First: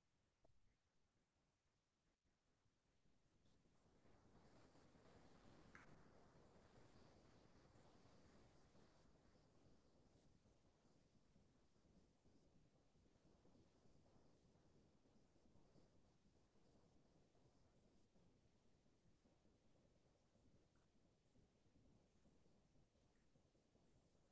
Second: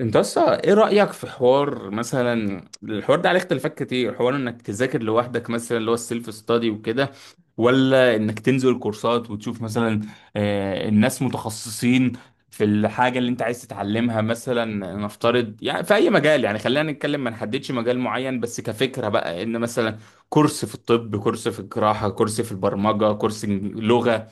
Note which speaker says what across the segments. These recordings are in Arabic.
Speaker 1: انت اصلا ايه رأيك في حوار مثلا؟ الحوار ده عليه اختلافات كتير، حوار انك تذاكر لوحدك مثلا اللي هو السيلف ستادي وكده، ولا انك تنزل كورسات وتشوف مثلا الناس متخصصين في الحاجة اللي انت عايز تتعلمها مثلا؟ نفترض يعني في اي مجال، يعني خلينا نتكلم ما نحددش مجال معين، بس كفكرة بقى ان مثلا كورس في الطب، كورس في الجراحة، كورس في البرمجة، كورس لغة.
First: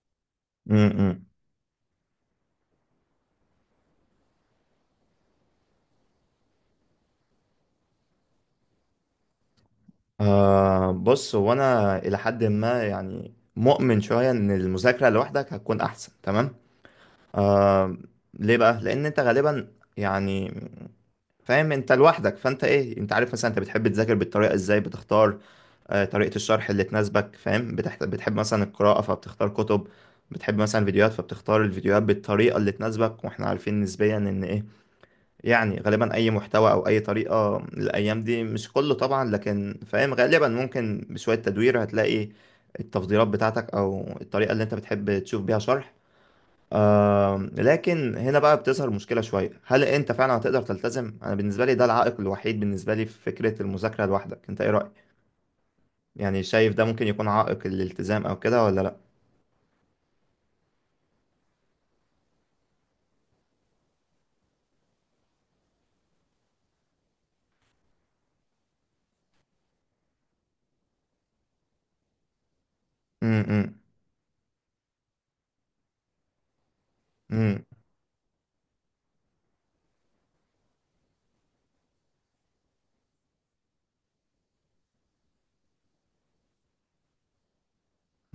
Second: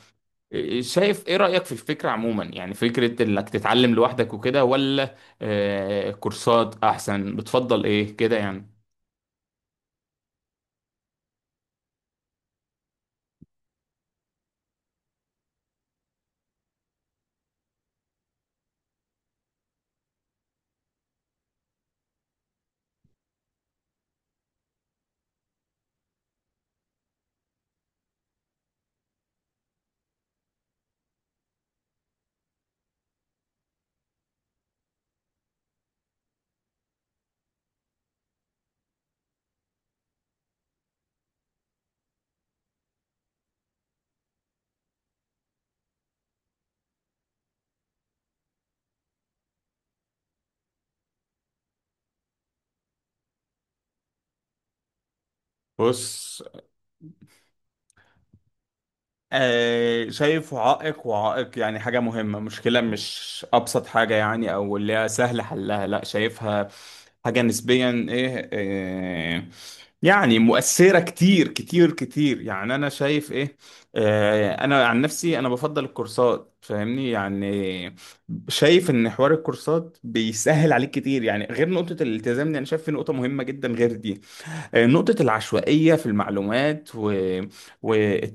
Speaker 1: شايف
Speaker 2: امم
Speaker 1: ايه رأيك في الفكرة عموما؟ يعني فكرة انك تتعلم لوحدك وكده، ولا كورسات احسن؟ بتفضل ايه كده يعني؟
Speaker 2: بص، هو انا الى حد ما يعني مؤمن شويه ان المذاكره لوحدك هتكون احسن. تمام. آه ليه بقى؟ لان انت غالبا يعني فاهم انت لوحدك، فانت ايه، انت عارف مثلا انت بتحب تذاكر بالطريقه ازاي، بتختار طريقه الشرح اللي تناسبك، فاهم. بتحب مثلا القراءه فبتختار كتب. بتحب مثلا فيديوهات فبتختار الفيديوهات بالطريقه اللي تناسبك، واحنا عارفين نسبيا ان ايه، يعني غالبا اي محتوى او اي طريقه الايام دي، مش كله طبعا، لكن فاهم غالبا ممكن بشويه تدوير هتلاقي التفضيلات بتاعتك، او الطريقه اللي انت بتحب تشوف بيها شرح. لكن هنا بقى بتظهر مشكله شويه، هل انت فعلا هتقدر تلتزم؟ انا بالنسبه لي ده العائق الوحيد بالنسبه لي في فكره المذاكره لوحدك، انت ايه رايك؟
Speaker 1: بص،
Speaker 2: يعني شايف ده ممكن يكون عائق الالتزام او كده ولا لا؟
Speaker 1: شايفه عائق، وعائق يعني حاجة مهمة، مشكلة مش أبسط حاجة يعني أو اللي هي سهل حلها. لا، شايفها حاجة نسبيا إيه، يعني مؤثرة كتير كتير كتير يعني. أنا شايف إيه،
Speaker 2: امم
Speaker 1: أنا عن نفسي أنا بفضل الكورسات، فاهمني يعني؟ شايف إن حوار الكورسات بيسهل عليك كتير يعني. غير نقطة الالتزام دي أنا شايف في نقطة مهمة جدا غير دي، نقطة العشوائية في المعلومات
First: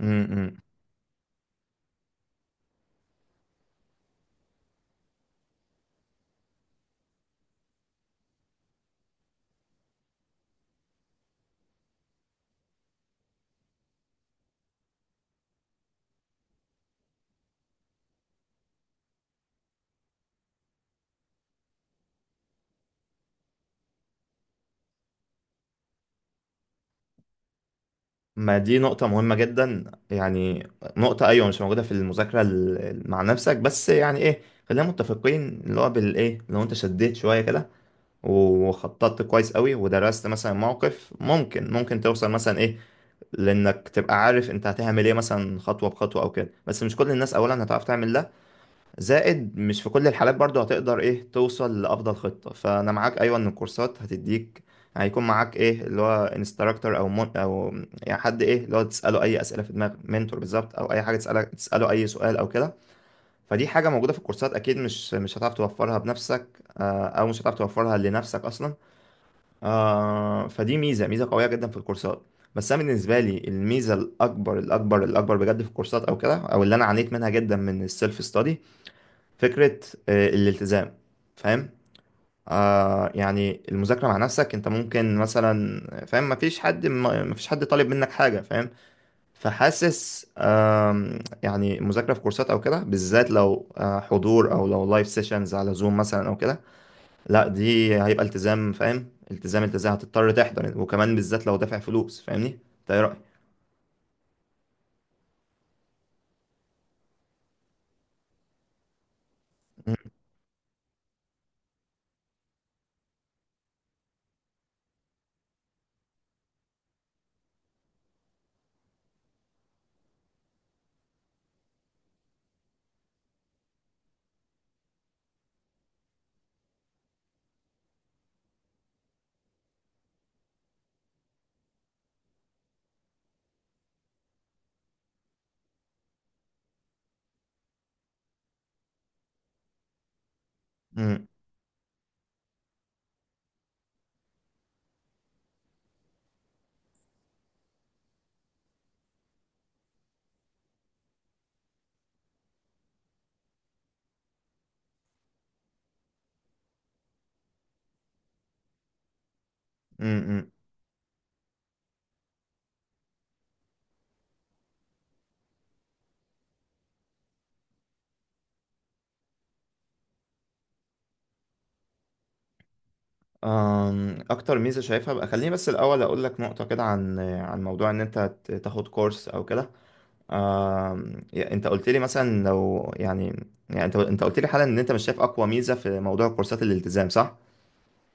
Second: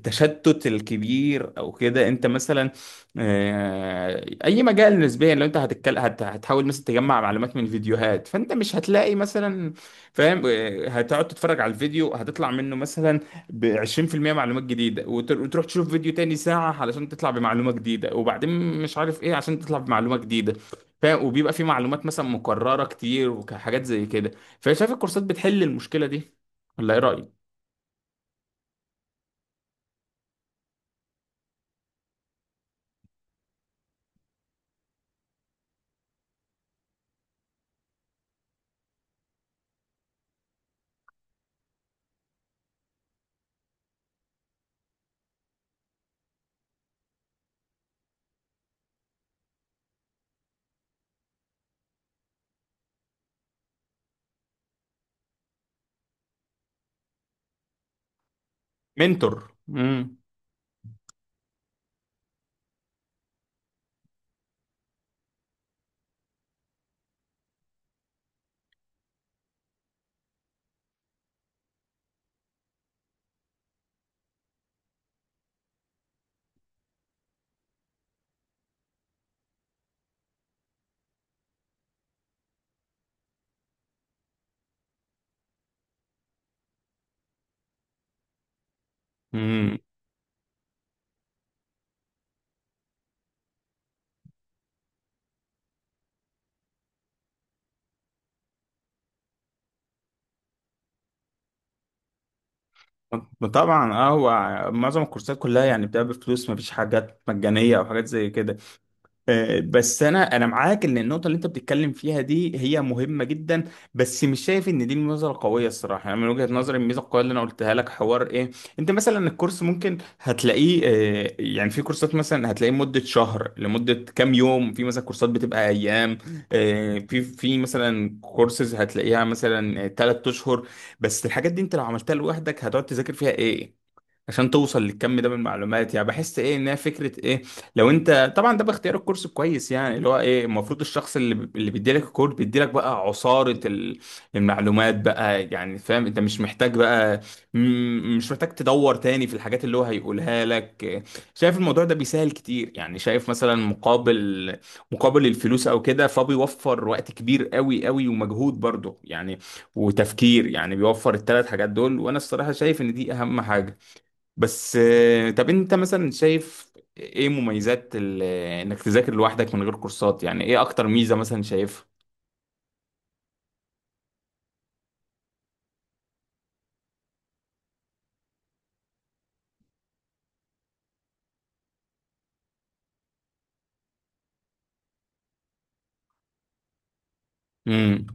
Speaker 2: امم
Speaker 1: الكبير أو كده. أنت مثلا أي مجال نسبيا لو أنت هتتكلم هتحاول مثلا تجمع معلومات من فيديوهات، فأنت مش هتلاقي مثلا فاهم. هتقعد تتفرج على الفيديو، هتطلع منه مثلا ب 20% معلومات جديدة، وتروح تشوف فيديو تاني ساعة علشان تطلع بمعلومة جديدة، وبعدين مش عارف إيه عشان تطلع بمعلومة جديدة فاهم. وبيبقى في معلومات مثلا مكررة كتير وحاجات زي كده. فشايف الكورسات بتحل المشكلة دي، ولا ايه رأيك؟
Speaker 2: ما دي نقطة مهمة جدا يعني. نقطة، أيوة، مش موجودة في المذاكرة مع نفسك، بس يعني إيه، خلينا متفقين اللي هو بالإيه، لو أنت شديت شوية كده وخططت كويس قوي ودرست، مثلا موقف، ممكن توصل مثلا إيه، لأنك تبقى عارف أنت هتعمل إيه مثلا، خطوة بخطوة أو كده، بس مش كل الناس أولا هتعرف تعمل ده. زائد مش في كل الحالات برضو هتقدر ايه توصل لأفضل خطة. فأنا معاك أيوة، إن الكورسات هتديك، هيكون معاك ايه اللي هو انستراكتور او مون او يعني حد ايه اللي هو تسأله أي
Speaker 1: منتور.
Speaker 2: أسئلة في دماغك،
Speaker 1: امم.
Speaker 2: منتور بالظبط، أو أي حاجة تسألك تسأله أي سؤال أو كده. فدي حاجة موجودة في الكورسات أكيد، مش هتعرف توفرها بنفسك. أو مش هتعرف توفرها لنفسك أصلا. فدي ميزة ميزة قوية جدا في الكورسات. بس انا بالنسبه لي الميزه الاكبر الاكبر الاكبر بجد في الكورسات او كده، او اللي انا عانيت منها جدا من السيلف ستادي، فكرة الالتزام، فاهم. يعني المذاكرة مع نفسك انت ممكن مثلا فاهم مفيش حد ما- مفيش حد طالب منك حاجة، فاهم.
Speaker 1: امم.
Speaker 2: فحاسس، يعني المذاكرة في كورسات او كده بالذات لو حضور، او لو لايف سيشنز على زوم مثلا او كده، لا دي هيبقى التزام، فاهم، التزام التزام، هتضطر تحضر، وكمان بالذات لو دافع فلوس فاهمني. ده، ايه
Speaker 1: طبعا اه. هو معظم الكورسات كلها يعني بتبقى بفلوس، مفيش حاجات مجانية او حاجات زي كده. بس انا معاك ان النقطه اللي انت بتتكلم فيها دي هي مهمه جدا، بس مش شايف ان دي النظره القويه الصراحه. يعني من وجهه نظري الميزه القويه اللي انا قلتها لك حوار ايه، انت مثلا الكورس ممكن هتلاقيه يعني في كورسات مثلا هتلاقيه مده شهر، لمده كام يوم في مثلا كورسات بتبقى ايام، في مثلا كورسز هتلاقيها مثلا 3 اشهر. بس الحاجات دي انت لو عملتها لوحدك هتقعد تذاكر فيها ايه عشان توصل للكم ده من المعلومات؟ يعني بحس ايه انها فكره ايه. لو انت طبعا ده باختيار الكورس كويس، يعني اللي هو ايه، المفروض الشخص اللي بيديلك الكورس بيديلك بقى عصاره المعلومات بقى، يعني فاهم؟ انت مش محتاج بقى، مش محتاج تدور تاني في الحاجات اللي هو هيقولها لك. شايف الموضوع ده بيسهل كتير يعني، شايف مثلا مقابل، مقابل الفلوس او كده، فبيوفر وقت كبير قوي قوي ومجهود برضه يعني، وتفكير،
Speaker 2: رأيك؟
Speaker 1: يعني بيوفر الثلاث حاجات دول، وانا الصراحه شايف ان دي اهم حاجه. بس طب انت مثلا شايف ايه مميزات انك تذاكر لوحدك من غير كورسات؟ يعني ايه اكتر ميزة مثلا شايفها؟
Speaker 2: اكتر ميزه شايفها بقى، خليني بس الاول اقول لك نقطه كده عن موضوع ان انت تاخد كورس او كده. انت قلت لي مثلا، لو يعني انت قلت لي حالا ان انت مش شايف اقوى ميزه في موضوع كورسات الالتزام، صح؟
Speaker 1: امم.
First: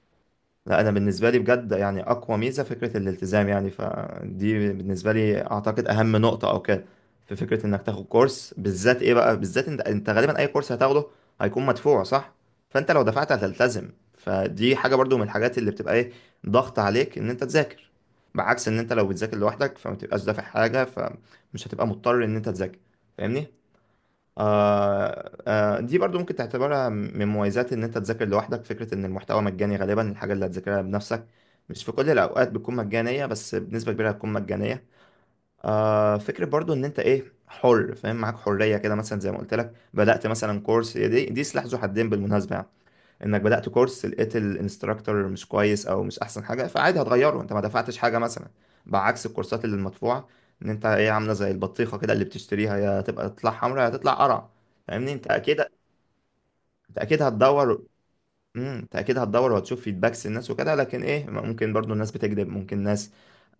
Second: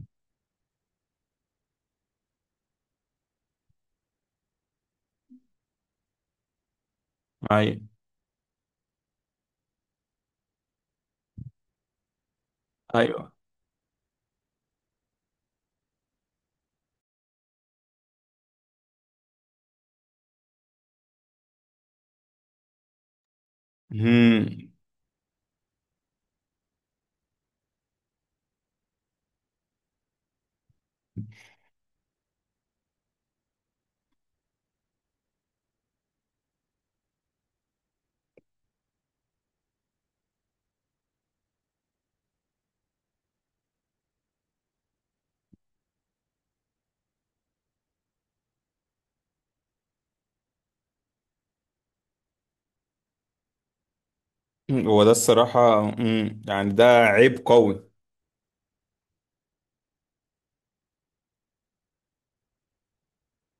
Speaker 2: لا، انا بالنسبه لي بجد يعني اقوى ميزه فكره الالتزام، يعني فدي بالنسبه لي اعتقد اهم نقطه او كده في فكره
Speaker 1: ايوه.
Speaker 2: انك تاخد كورس، بالذات ايه بقى، بالذات انت غالبا اي كورس هتاخده هيكون مدفوع، صح؟ فانت لو
Speaker 1: ايوه.
Speaker 2: دفعت هتلتزم، فدي حاجه برضو من الحاجات اللي بتبقى ايه، ضغط عليك ان انت تذاكر. بعكس ان انت لو بتذاكر لوحدك، فما تبقاش دافع حاجه، فمش هتبقى مضطر ان انت تذاكر. فاهمني.
Speaker 1: امم.
Speaker 2: دي برضو ممكن تعتبرها من مميزات ان انت تذاكر لوحدك، فكرة ان المحتوى مجاني غالبا. الحاجة اللي هتذاكرها بنفسك مش في كل الاوقات بتكون مجانية، بس بنسبة كبيرة هتكون مجانية. فكرة برضو ان انت ايه، حر، فاهم، معاك حرية كده مثلا، زي ما قلت لك بدأت مثلا كورس. هي دي سلاح ذو حدين بالمناسبة يعني، انك بدأت كورس لقيت الانستراكتور مش كويس او مش احسن حاجة، فعادي هتغيره، انت ما دفعتش حاجة مثلا، بعكس الكورسات اللي المدفوعة. ان انت ايه عاملة زي البطيخة كده، اللي بتشتريها يا تبقى تطلع حمرا يا تطلع قرع.
Speaker 1: هو ده
Speaker 2: فاهمني،
Speaker 1: الصراحة، امم، يعني ده
Speaker 2: انت اكيد
Speaker 1: عيب
Speaker 2: هتدور
Speaker 1: قوي.
Speaker 2: انت اكيد هتدور وهتشوف فيدباكس الناس وكده، لكن ايه ممكن برضو الناس بتكذب، ممكن ناس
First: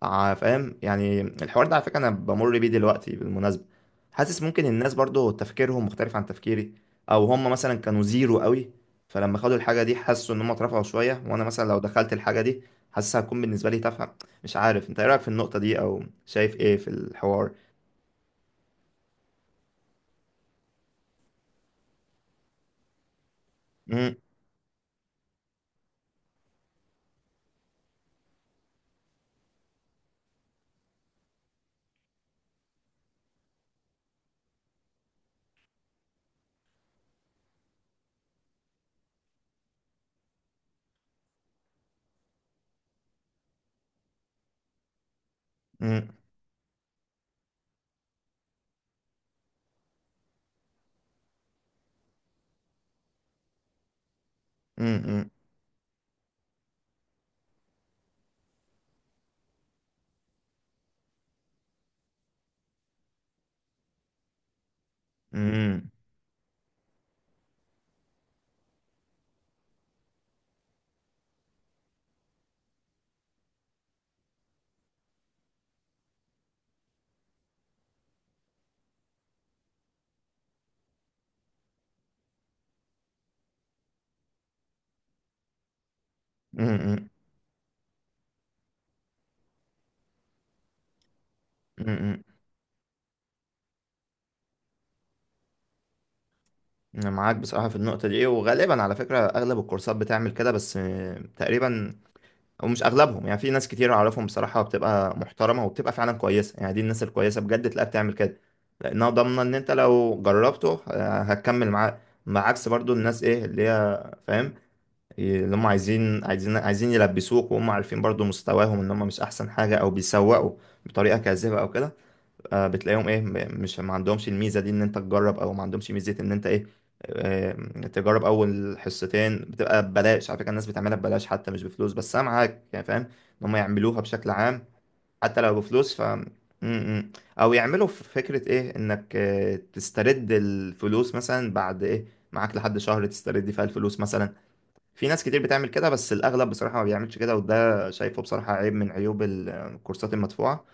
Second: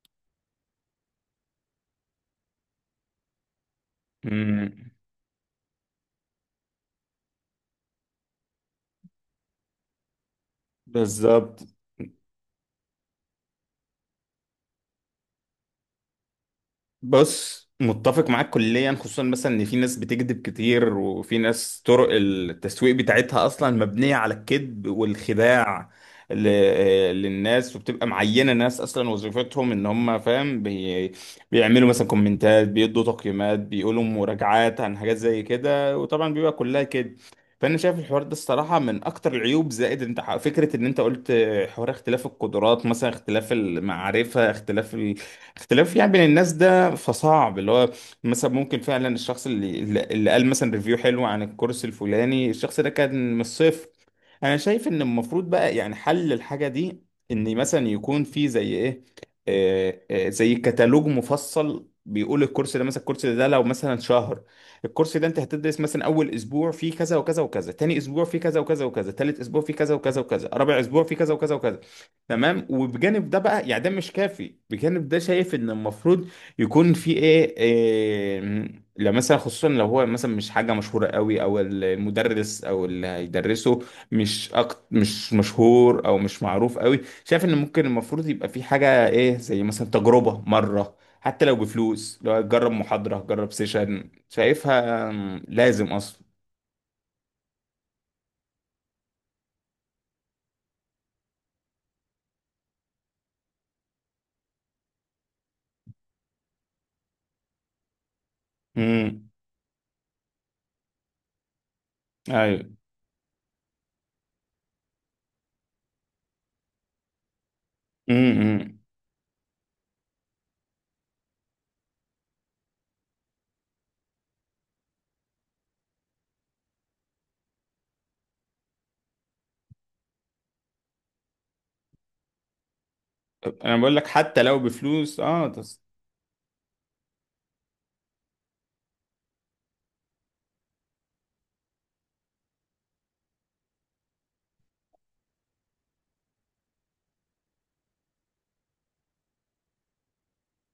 Speaker 2: فاهم يعني الحوار ده على فكره انا بمر بيه دلوقتي بالمناسبه. حاسس ممكن
Speaker 1: امم.
Speaker 2: الناس برضو تفكيرهم مختلف عن تفكيري، او هم مثلا كانوا زيرو قوي فلما خدوا الحاجه دي حسوا ان هم اترفعوا شويه، وانا
Speaker 1: بالظبط.
Speaker 2: مثلا لو دخلت الحاجه دي حاسسها هتكون بالنسبه لي تافهه. مش عارف، انت ايه رايك في النقطه دي، او شايف ايه في الحوار؟
Speaker 1: بص، متفق معاك كليا، خصوصا مثلا ان في ناس بتكذب كتير، وفي ناس طرق التسويق بتاعتها اصلا مبنية
Speaker 2: امم.
Speaker 1: على الكذب والخداع ل- للناس. وبتبقى معينة ناس اصلا وظيفتهم ان هم فاهم، بيعملوا مثلا كومنتات، بيدوا تقييمات، بيقولوا مراجعات عن حاجات زي كده، وطبعا بيبقى كلها كذب. فانا شايف الحوار ده الصراحه من اكتر العيوب. زائد انت فكره ان انت قلت حوار اختلاف القدرات مثلا، اختلاف المعرفه، اختلاف اختلاف
Speaker 2: امم.
Speaker 1: يعني بين الناس ده كده، فصعب اللي هو مثلا ممكن فعلا الشخص اللي، اللي قال مثلا ريفيو حلو عن الكورس الفلاني، الشخص ده كان من الصفر. انا شايف ان
Speaker 2: امم.
Speaker 1: المفروض بقى يعني حل الحاجة دي ان مثلا يكون في زي ايه، زي كتالوج مفصل بيقول الكورس ده، مثلا الكورس ده لو مثلا شهر، الكورس ده انت هتدرس
Speaker 2: امم.
Speaker 1: مثلا اول اسبوع فيه كذا وكذا وكذا، تاني اسبوع فيه كذا وكذا وكذا، تالت اسبوع فيه كذا وكذا وكذا، رابع اسبوع فيه كذا وكذا وكذا. تمام؟ وبجانب ده بقى يعني ده مش كافي، بجانب ده شايف ان المفروض يكون في ايه, إيه، لو مثلا خصوصا لو هو مثلا مش حاجه مشهوره قوي، او المدرس او اللي هيدرسه مش مشهور او مش
Speaker 2: امم.
Speaker 1: معروف
Speaker 2: امم.
Speaker 1: قوي،
Speaker 2: امم.
Speaker 1: شايف ان ممكن المفروض يبقى في حاجه ايه زي مثلا تجربه مره، حتى لو بفلوس،
Speaker 2: امم.
Speaker 1: لو جرب محاضره، جرب سيشن. شايفها مم، لازم اصلا.
Speaker 2: أنا معاك بصراحة في النقطة دي، وغالبا على فكرة أغلب الكورسات بتعمل كده، بس تقريبا، أو مش أغلبهم، يعني في ناس كتير أعرفهم بصراحة بتبقى محترمة وبتبقى فعلا كويسة، يعني دي الناس الكويسة بجد تلاقيها بتعمل كده. لأنها
Speaker 1: امم.
Speaker 2: ضامنة إن أنت لو جربته هتكمل معاه. بعكس
Speaker 1: ايوه.
Speaker 2: برضو الناس، إيه اللي هي، فاهم، اللي هم عايزين عايزين عايزين يلبسوك، وهم عارفين برضو
Speaker 1: امم.
Speaker 2: مستواهم إن هم مش أحسن حاجة أو بيسوقوا بطريقة كاذبة أو كده. بتلاقيهم ايه م- مش ما عندهمش الميزه دي ان انت تجرب، او ما عندهمش ميزه ان انت ايه، آه، تجرب اول حصتين بتبقى ببلاش، على فكره الناس بتعملها ببلاش حتى مش بفلوس، بس انا معاك يعني فاهم ان هم
Speaker 1: انا بقول
Speaker 2: يعملوها
Speaker 1: لك
Speaker 2: بشكل
Speaker 1: حتى لو
Speaker 2: عام.
Speaker 1: بفلوس
Speaker 2: حتى
Speaker 1: اه
Speaker 2: لو بفلوس ف م- م. او يعملوا في فكره ايه، انك تسترد الفلوس مثلا بعد ايه، معاك لحد شهر تسترد فيها الفلوس مثلا. في ناس كتير بتعمل كده بس الاغلب بصراحه ما بيعملش كده، وده شايفه بصراحه عيب من عيوب الكورسات المدفوعه.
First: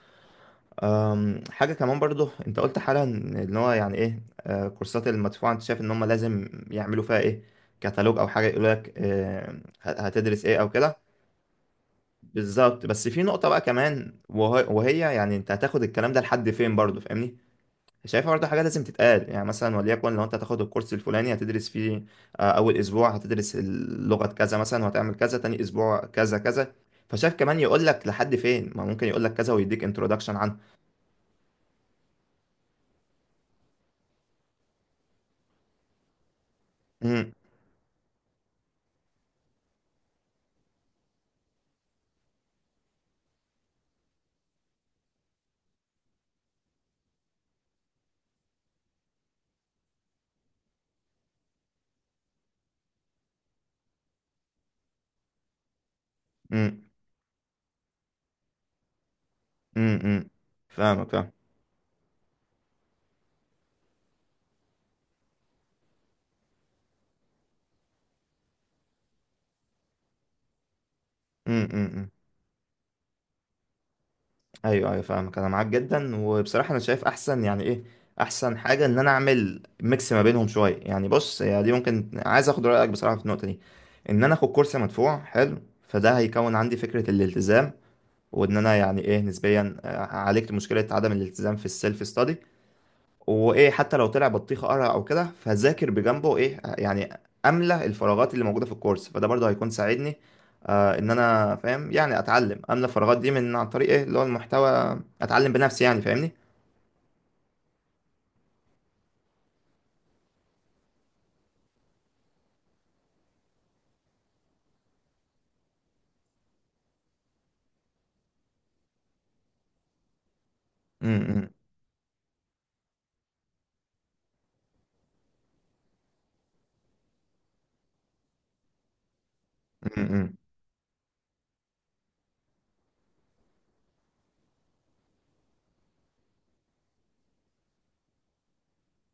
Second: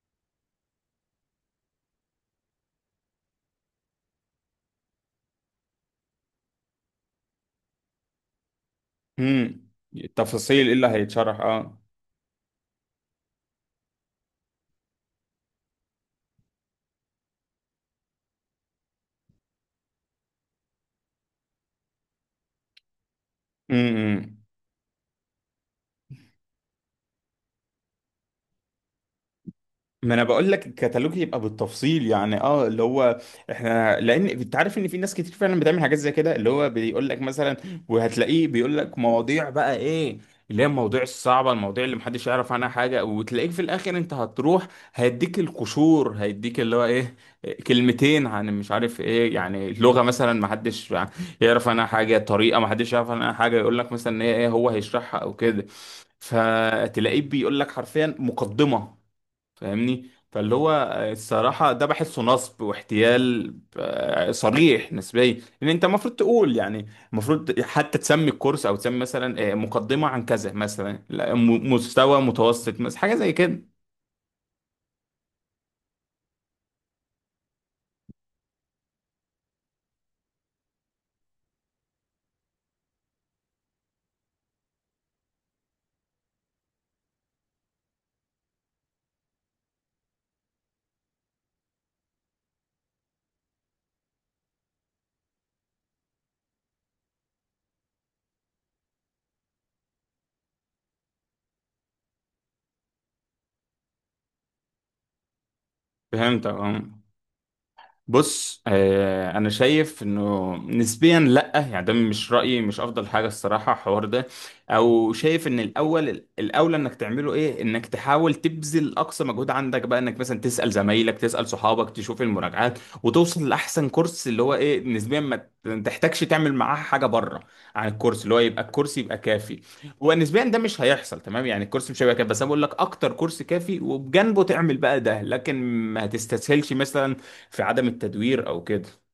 Speaker 2: حاجة كمان برضو، انت قلت حالا إن هو يعني ايه كورسات المدفوعة انت شايف ان هم لازم يعملوا فيها ايه، كتالوج او حاجة يقول لك
Speaker 1: امم.
Speaker 2: هتدرس ايه
Speaker 1: التفاصيل
Speaker 2: او
Speaker 1: ايه اللي
Speaker 2: كده.
Speaker 1: هيتشرح اه.
Speaker 2: بالظبط، بس في نقطة بقى كمان، وهي يعني انت هتاخد الكلام ده لحد فين برضو، فاهمني. شايفها برضو حاجة لازم تتقال يعني، مثلا وليكن لو انت هتاخد الكورس الفلاني هتدرس فيه اول اسبوع هتدرس اللغة
Speaker 1: امم.
Speaker 2: كذا مثلا وهتعمل كذا، تاني اسبوع كذا كذا. فشايف كمان يقول لك لحد فين، ما ممكن يقول لك كذا ويديك
Speaker 1: ما انا
Speaker 2: انترودكشن
Speaker 1: بقول
Speaker 2: عنه.
Speaker 1: لك الكتالوج يبقى بالتفصيل يعني اه اللي هو احنا، لان انت عارف ان في ناس كتير فعلا بتعمل حاجات زي كده، اللي هو بيقول لك
Speaker 2: مم،
Speaker 1: مثلا، وهتلاقيه بيقول لك مواضيع بقى ايه، اللي هي المواضيع الصعبه، المواضيع اللي محدش يعرف عنها حاجه، وتلاقيك في الاخر انت هتروح هيديك القشور، هيديك اللي هو ايه، كلمتين عن مش عارف ايه، يعني لغه مثلا محدش يعرف عنها حاجه، طريقه محدش يعرف عنها حاجه، يقول لك مثلا إن هي ايه هو هيشرحها او كده،
Speaker 2: مم.
Speaker 1: فتلاقيه بيقول لك حرفيا مقدمه.
Speaker 2: امم.
Speaker 1: فاهمني؟
Speaker 2: امم.
Speaker 1: فاللي هو
Speaker 2: فاهمك، فاهم.
Speaker 1: الصراحة ده بحسه نصب واحتيال، صريح نسبيا، لأن أنت المفروض تقول يعني. المفروض حتى تسمي الكورس أو تسمي مثلا مقدمة عن كذا مثلا، لا،
Speaker 2: امم. امم. امم.
Speaker 1: مستوى متوسط مثلا، حاجة زي كده.
Speaker 2: ايوه ايوه، فاهمك، انا معاك جدا، وبصراحه انا شايف احسن يعني ايه، احسن حاجه ان انا اعمل ميكس ما بينهم شويه، يعني بص هي دي ممكن، عايز اخد رايك بصراحه في النقطه دي، ان انا اخد كورس مدفوع حلو، فده هيكون عندي فكره الالتزام، وان انا يعني ايه نسبيا عالجت مشكله عدم الالتزام في السيلف ستادي. وايه، حتى لو طلع بطيخه قرع او كده فذاكر بجنبه ايه يعني، املى الفراغات اللي موجوده في الكورس، فده برضه هيكون ساعدني ان انا فاهم يعني، اتعلم املى الفراغات دي من عن طريق ايه اللي هو المحتوى، اتعلم بنفسي يعني فاهمني.
Speaker 1: فهمت اه. بص، آه انا شايف انه نسبيا لا، يعني ده مش رايي مش افضل حاجه الصراحه الحوار ده، او شايف ان الاول الاولى انك تعمله ايه، انك تحاول تبذل اقصى مجهود عندك بقى، انك مثلا تسال
Speaker 2: م-
Speaker 1: زمايلك، تسال
Speaker 2: م-
Speaker 1: صحابك، تشوف المراجعات، وتوصل لاحسن كورس، اللي هو ايه نسبيا ما تحتاجش تعمل معاه حاجه بره عن الكورس، اللي هو يبقى الكورس يبقى كافي.
Speaker 2: م-
Speaker 1: ونسبيا
Speaker 2: م.
Speaker 1: ده مش هيحصل، تمام؟ يعني الكورس مش هيبقى كافي، بس انا بقول لك اكتر كورس كافي وبجنبه تعمل بقى ده، لكن ما تستسهلش مثلا في عدم التدوير او كده.